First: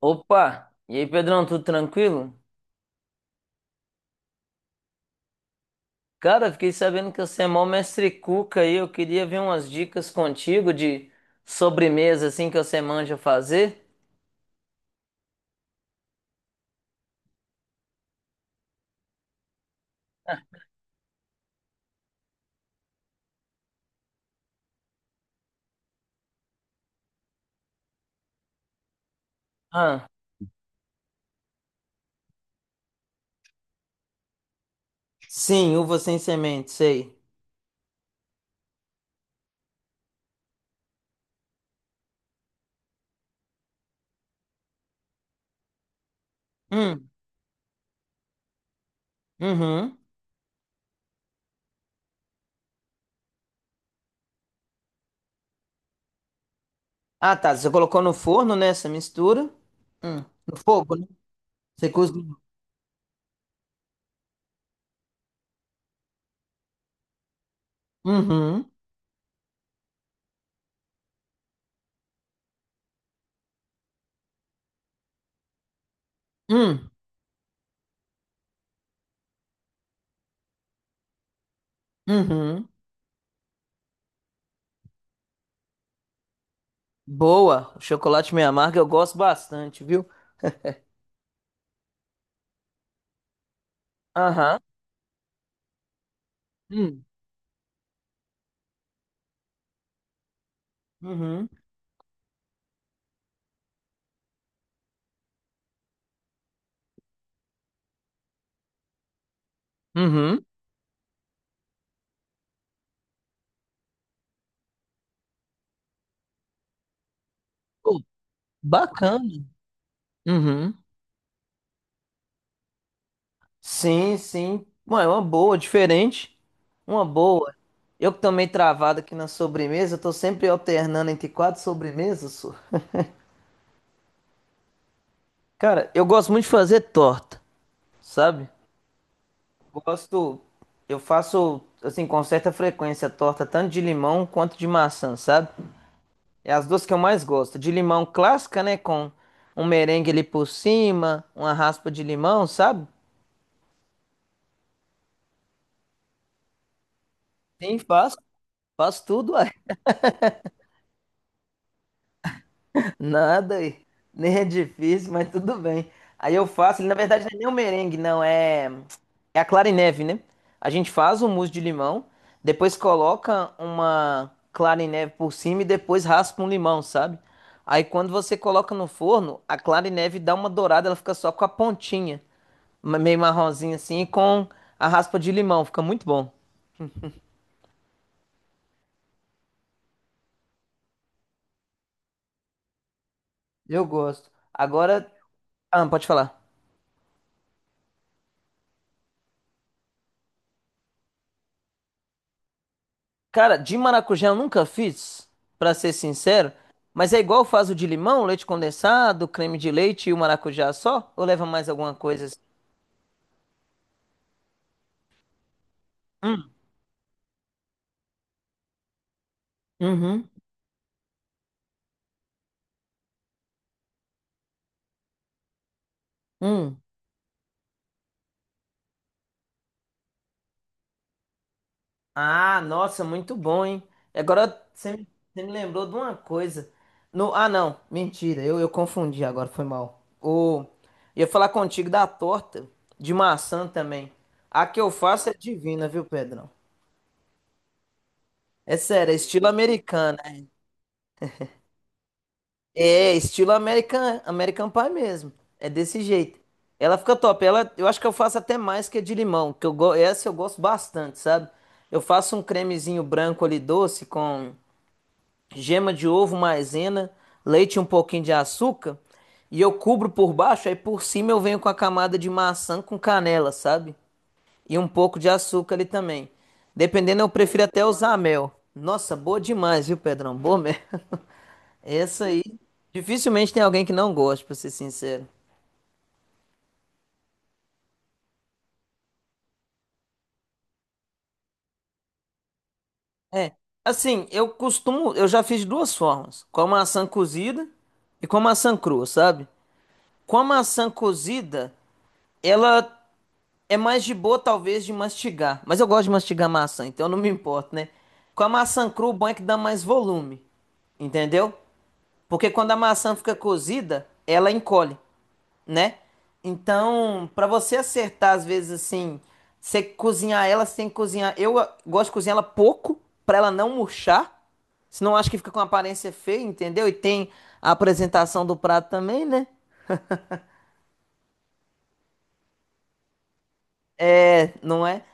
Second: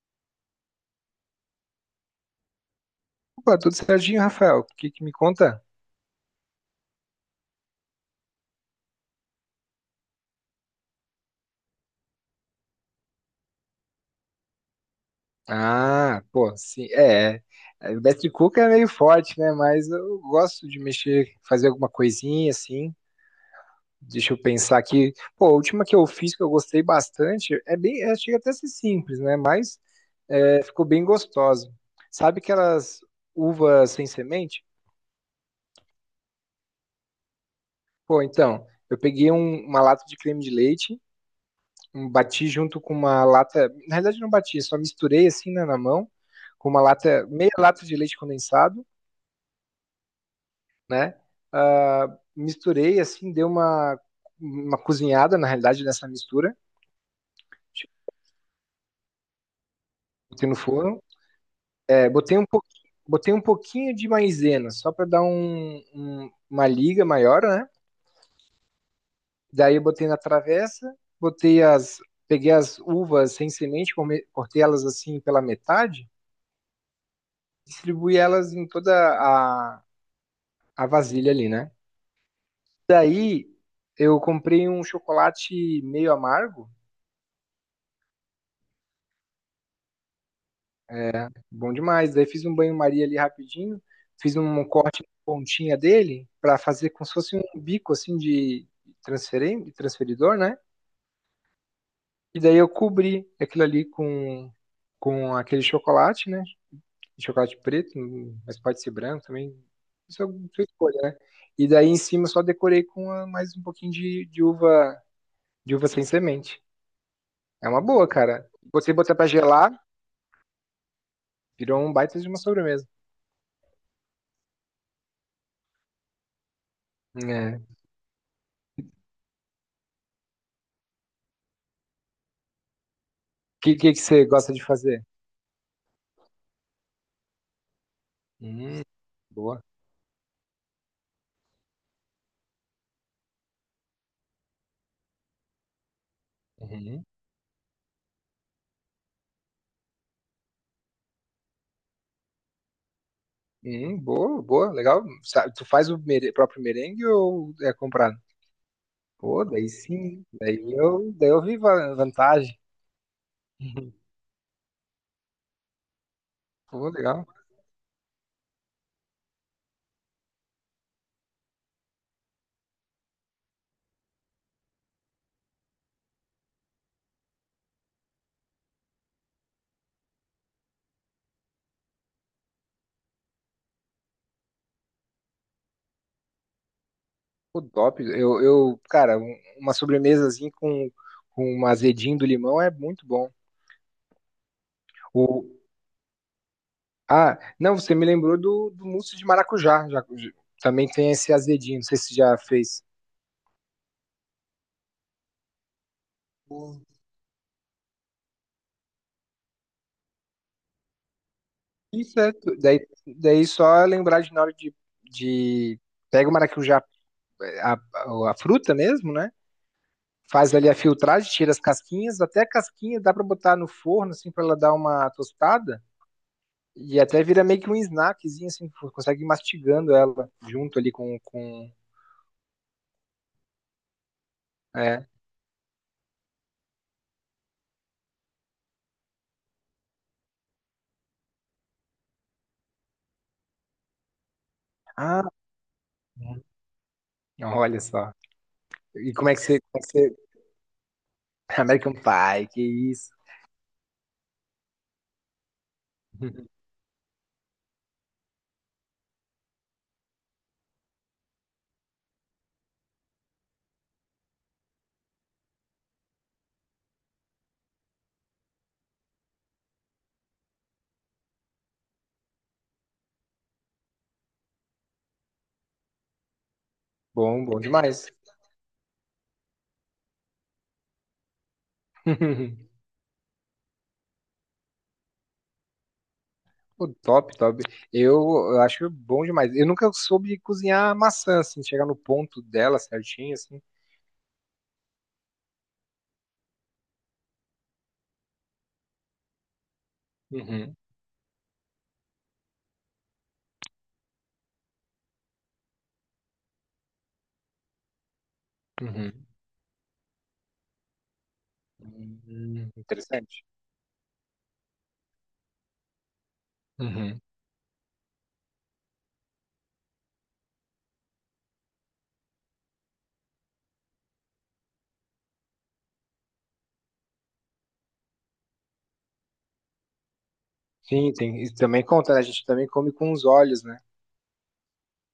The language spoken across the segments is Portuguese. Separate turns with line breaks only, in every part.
Opa! E aí, Pedrão, tudo tranquilo?
Opa, tudo certinho, Rafael? O que que me conta?
Cara, fiquei sabendo que você é mó mestre cuca aí. Eu queria ver umas dicas contigo de sobremesa assim que você manja fazer.
Ah, pô, sim, Betty Cook é meio forte, né? Mas eu gosto de mexer, fazer alguma coisinha assim. Deixa eu pensar aqui. Pô, a última que eu fiz que eu gostei bastante chega até a ser simples, né? Mas
Ah,
é, ficou bem gostosa. Sabe aquelas uvas sem semente?
sim, uva sem semente, sei.
Pô, então, eu peguei uma lata de creme de leite. Bati junto com uma lata, na realidade não bati, só misturei assim né, na mão, com uma
Hum,
lata, meia lata de leite condensado,
uhum.
né? Ah, misturei assim, uma cozinhada na realidade nessa mistura,
Ah, tá. Você colocou no
tipo,
forno, né, essa mistura? Hum,
botei no
no fogo,
forno.
né? Você
É,
cozinhou.
botei um pouquinho de maisena, só para dar uma liga maior, né?
Uhum.
Daí eu botei na travessa, botei as, peguei as uvas sem semente, cortei elas assim pela metade,
Hum,
distribuí elas em toda a vasilha ali, né?
uhum.
Daí eu comprei um chocolate meio amargo,
Boa. O chocolate meio amargo eu gosto bastante, viu?
é, bom demais. Daí fiz um banho-maria ali rapidinho, fiz
Aham.
um corte na pontinha dele para fazer
Hum,
como se fosse um bico assim de de transferidor, né?
uhum.
E daí eu cobri aquilo ali com aquele chocolate, né? Chocolate preto, mas pode ser branco também, isso é
Uhum.
sua escolha, né? E daí em cima eu só decorei com mais um pouquinho de uva sem semente. É uma
Pô,
boa, cara. Você botar pra
bacana.
gelar,
Uhum.
virou um baita de uma sobremesa.
Sim, sim. Mano, é uma boa, diferente. Uma boa.
É. O
Eu que também travado aqui na sobremesa, eu tô sempre alternando entre quatro sobremesas. Só.
que, que você gosta de fazer?
Cara, eu gosto muito de fazer torta, sabe?
Hum, boa.
Gosto, eu faço assim com certa frequência torta tanto de limão quanto de maçã, sabe? É as duas que eu
Uhum.
mais gosto. De limão clássica, né, com um merengue ali por cima, uma raspa de limão, sabe?
Boa, boa, legal. Tu faz o próprio merengue ou é
Sim, faço,
comprado?
faço tudo,
Pô,
uai.
daí sim. Daí eu vantagem.
Nada, e
Uhum.
nem é difícil, mas tudo bem. Aí eu faço, ele,
Pô,
na verdade
legal.
não é nem o merengue, não, é, é a clara em neve, né? A gente faz o mousse de limão, depois coloca uma clara em neve por cima e depois raspa um limão, sabe? Aí quando você coloca no forno, a clara em neve dá uma dourada, ela fica só com a pontinha, ma- meio marronzinha assim, e com a raspa de limão, fica muito bom.
Pô, top. Cara, uma sobremesazinha com um azedinho do limão é muito bom.
Eu gosto. Agora, ah, pode falar.
Ah, não, você me lembrou do mousse de maracujá. Também tem esse azedinho, não sei se você já fez.
Cara, de maracujá eu nunca fiz, pra ser sincero, mas é igual faz o de limão, leite condensado, creme de leite e o maracujá só? Ou leva mais alguma
Isso
coisa
é,
assim?
daí só lembrar de na hora de pega o
Hum.
maracujá, a fruta mesmo, né?
Uhum.
Faz ali a filtragem, tira as casquinhas, até a casquinha dá pra botar no forno, assim, pra ela dar uma tostada.
Hum.
E até vira meio que um snackzinho, assim, tu consegue ir mastigando ela junto ali
Ah, nossa, muito bom, hein? E agora
é.
você me lembrou de uma coisa. No, ah, não, mentira, eu confundi agora, foi mal. O, ia falar contigo da torta de maçã também. A que eu
Ah,
faço é divina, viu, Pedrão?
olha só.
É sério,
E
é
como é que
estilo
você,
americano.
American Pie, que isso.
É, estilo American, American Pie mesmo. É desse jeito. Ela fica top. Ela, eu acho que eu faço até mais que a de limão, que eu go- essa eu gosto bastante, sabe? Eu faço um cremezinho branco ali doce com gema de ovo, maisena, leite e um pouquinho de açúcar e eu cubro por baixo, aí por cima eu venho com a camada de maçã com canela, sabe? E um pouco de açúcar ali também. Dependendo, eu
Bom, bom
prefiro até
demais.
usar mel. Nossa, boa demais, viu, Pedrão? Boa mesmo. Essa aí, dificilmente tem alguém que não goste, pra ser sincero.
Pô, top, top. Eu, eu acho bom demais. Eu nunca soube cozinhar maçã, assim, chegar no ponto dela certinho,
É,
assim.
assim, eu costumo, eu já fiz de duas formas, com a maçã cozida e com a maçã crua, sabe? Com a
Uhum,
maçã cozida, ela é mais de boa, talvez, de mastigar, mas eu gosto de mastigar maçã, então eu não me importo, né? Com a maçã crua, o
uhum.
bom é que dá mais volume, entendeu? Porque quando a maçã fica
Interessante.
cozida, ela encolhe. Né?
Uhum.
Então, para você acertar, às vezes, assim, você cozinhar ela, você tem que cozinhar. Eu gosto de cozinhar ela pouco, para ela não murchar. Senão acho que fica com uma aparência feia, entendeu? E tem a apresentação do prato também, né?
Sim, tem, isso também conta, né? A gente também come com os olhos, né?
É, não é?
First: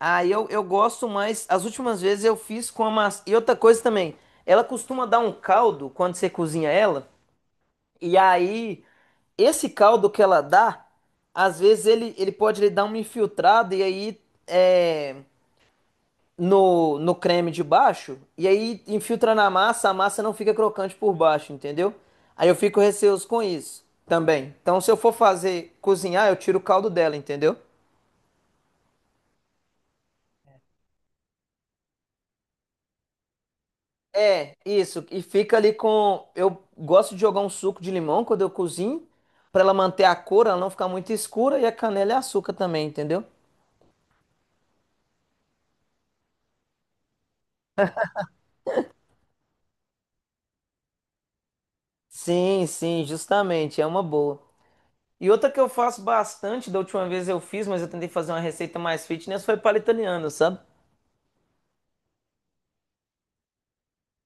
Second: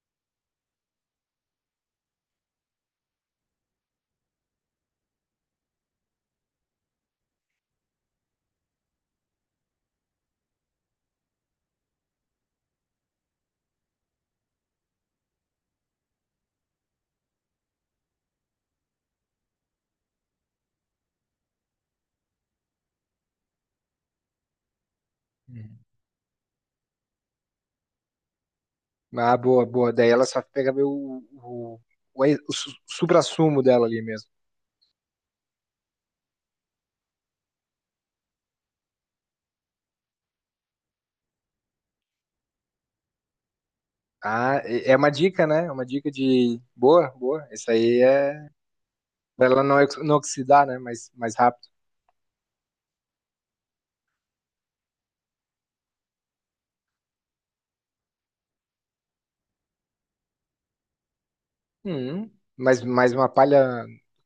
Aí eu gosto mais. As últimas vezes eu fiz com a massa. E outra coisa também, ela costuma dar um caldo quando você cozinha ela. E aí, esse caldo que ela dá, às vezes ele pode lhe dar uma infiltrada e aí é, no creme de baixo, e aí infiltra na massa, a massa não fica crocante por baixo, entendeu? Aí eu fico receoso com isso também. Então, se eu for fazer
Uhum.
cozinhar, eu tiro o caldo dela, entendeu?
Ah, boa, boa. Daí ela só pega o, ex- o su- suprassumo dela ali mesmo.
É, isso. E fica ali com. Eu gosto de jogar um suco de limão quando eu cozinho, pra ela manter a cor, ela não ficar muito escura, e a canela e açúcar também, entendeu?
Ah, é é uma dica, né? É uma dica de. Boa, boa. Isso aí é. Pra ela não oxidar, né? Mais, mais rápido.
Sim, sim, justamente, é uma boa. E outra que eu faço bastante, da última vez eu fiz, mas eu tentei fazer uma receita mais fitness, foi palha italiana, sabe?
Hum, mas mais uma palha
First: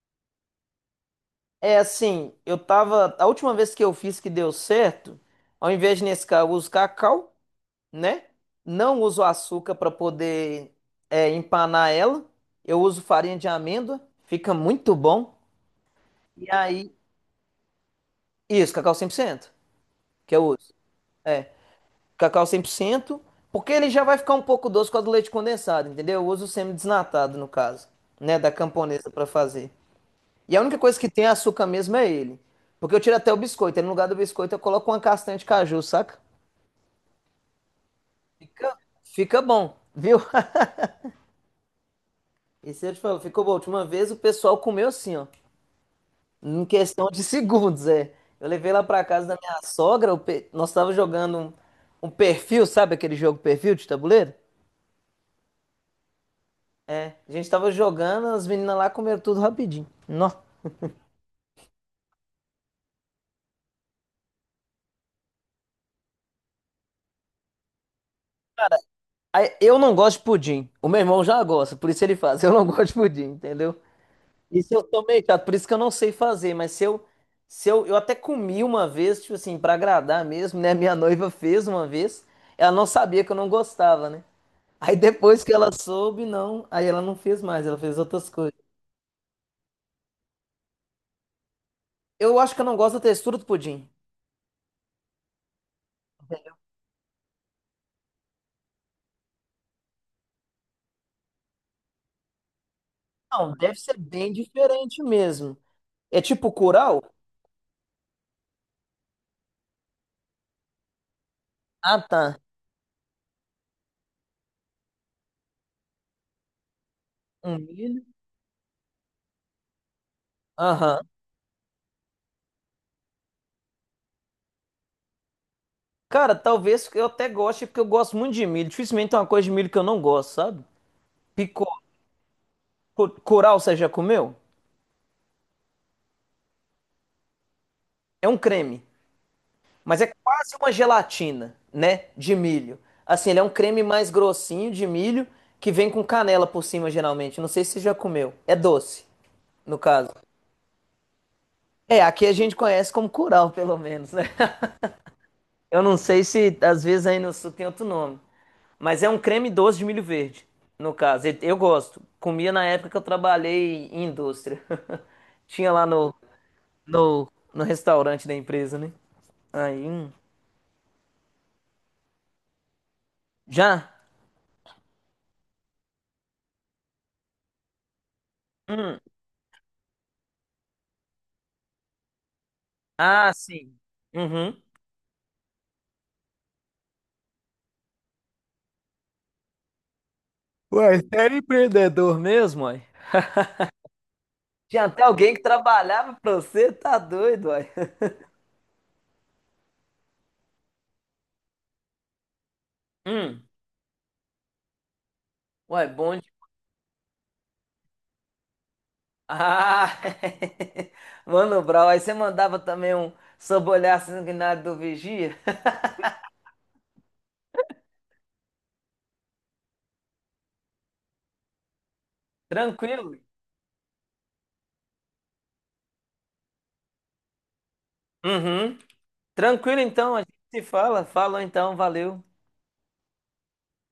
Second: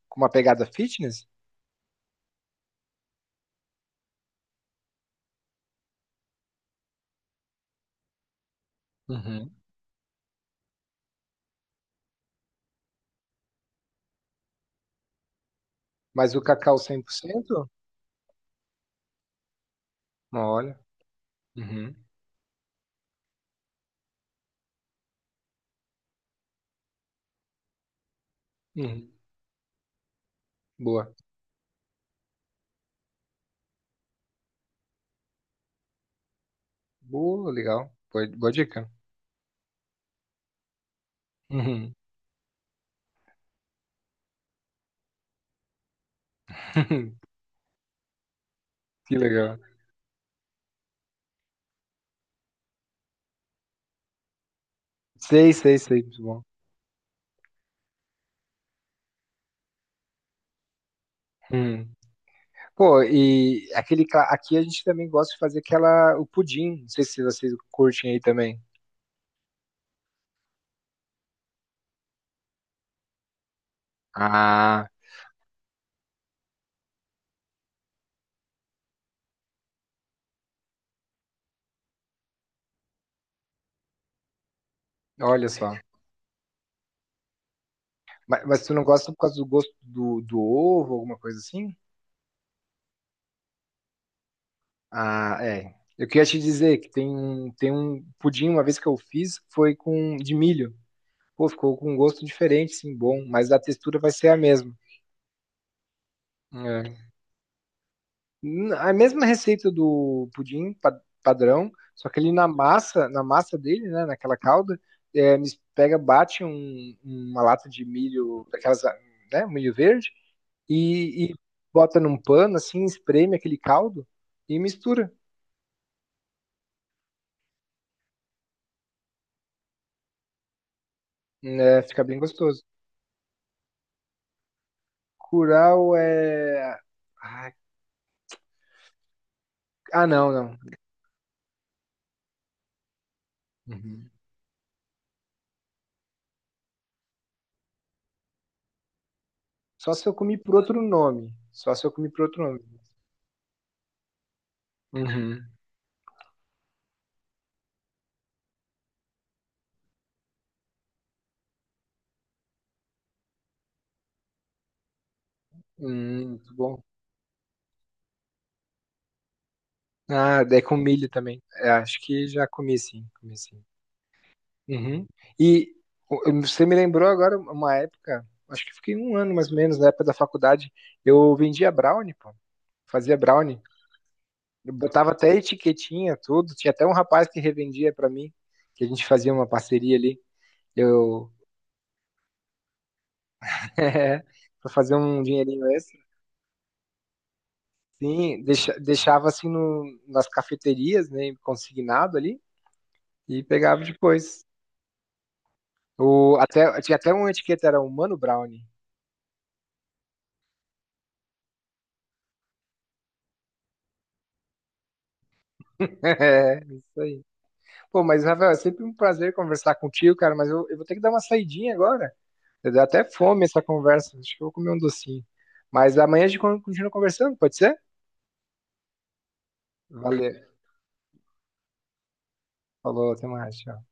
com uma pegada fitness?
É assim, eu tava. A última vez que eu fiz que deu certo, ao invés de Nescau, eu uso cacau, né? Não uso
Uhum.
açúcar para poder empanar ela. Eu uso farinha de amêndoa, fica muito bom.
Mas o
E
cacau
aí,
100%?
isso, cacau 100% que eu uso.
Olha.
É.
Uhum.
Cacau 100%, porque ele já vai ficar um pouco doce com a do leite condensado, entendeu? Eu uso o semi-desnatado, no caso, né, da camponesa
Uhum.
para fazer. E a única coisa que
Boa.
tem é açúcar mesmo é ele. Porque eu tiro até o biscoito, aí no lugar do biscoito eu coloco uma castanha de caju, saca?
Boa, legal. Boa, boa
Fica,
dica.
fica bom, viu?
Uhum.
E se eu te falo, ficou bom. A última vez o pessoal comeu assim, ó, em questão de segundos, é. Eu levei lá para
Que
casa da minha
legal.
sogra, o pe- nós tava jogando um, um perfil, sabe aquele jogo perfil de tabuleiro?
Sei, sei, sei. Muito bom.
A gente tava jogando, as meninas lá comeram tudo rapidinho. Nó.
Uhum. Pô, e aquele, aqui a gente também gosta de fazer aquela, o pudim. Não sei se vocês curtem aí também.
Aí, eu não gosto de pudim. O meu irmão já gosta, por isso ele faz. Eu não gosto de pudim, entendeu? Isso eu
Ah,
sou meio chato, por isso que eu não sei fazer. Mas se eu, se eu, eu até comi uma vez, tipo assim, pra agradar mesmo, né? Minha noiva fez uma vez. Ela não sabia que eu não gostava, né? Aí depois
olha
que ela
só.
soube, não. Aí ela não fez mais, ela fez outras coisas.
Mas tu não gosta por causa do gosto do ovo, alguma coisa assim?
Eu acho que eu não gosto da textura do pudim.
Ah, é. Eu queria te dizer que tem tem um pudim, uma vez que eu fiz, foi com de milho. Pô, ficou com um gosto diferente, sim, bom, mas
Não,
a
deve
textura
ser
vai ser
bem
a mesma.
diferente mesmo. É tipo
É.
curau?
A mesma receita do pudim padrão,
Ah,
só que ele
tá.
na massa dele, né, naquela calda, é, pega, bate uma
Um
lata de
milho.
milho, daquelas, né, um milho verde,
Aham.
e bota num pano, assim, espreme aquele caldo e mistura.
Cara, talvez eu até goste, porque eu gosto muito de milho. Dificilmente tem uma coisa de milho que eu não gosto, sabe? Picô,
Né, fica bem gostoso.
cu- curau, você já comeu?
Curau é. Ah,
É um creme, mas
ah,
é
não,
quase
não.
uma gelatina, né? De milho. Assim, ele é um creme mais
Uhum.
grossinho de milho que vem com canela por cima, geralmente. Não sei se você já comeu. É doce, no
Só se
caso.
eu comi por outro nome. Só se eu
É,
comi por
aqui a
outro
gente
nome.
conhece como curau, pelo menos, né?
Uhum.
Eu não sei se às vezes aí no sul tem outro nome. Mas é um creme doce de milho verde, no caso. E- eu gosto. Comia na época que eu trabalhei em indústria. Tinha lá no,
Muito bom.
no restaurante da empresa, né? Aí.
Ah, é com milho também. É, acho que já comi sim, comi sim.
Já?
Uhum. E você me lembrou agora uma época, acho que fiquei
Hum.
um ano mais ou menos, na época da faculdade, eu vendia brownie, pô. Fazia
Ah,
brownie.
sim. Uhum.
Eu botava até etiquetinha, tudo. Tinha até um rapaz que revendia pra mim, que a gente fazia uma parceria ali.
Ué, você
Eu
era empreendedor mesmo, ué?
é, para
Tinha
fazer
até
um
alguém que
dinheirinho extra.
trabalhava pra você, tá doido, uai.
Sim, deixava assim no, nas cafeterias, né, consignado ali e
Hum.
pegava depois.
Uai, bom de...
O, até, tinha até uma etiqueta, era Humano Brownie.
Ah! Mano Brown, aí você mandava também um sob o olhar sanguinário do vigia?
É, isso aí. Pô, mas Rafael, é sempre um prazer conversar contigo, cara, mas eu vou ter que dar uma saidinha agora. Eu dei até
Tranquilo.
fome essa conversa, acho que eu vou comer um docinho. Mas amanhã a gente continua conversando, pode ser?
Uhum. Tranquilo então, a gente
Valeu.
se fala. Falou então, valeu.
Falou, até mais, tchau.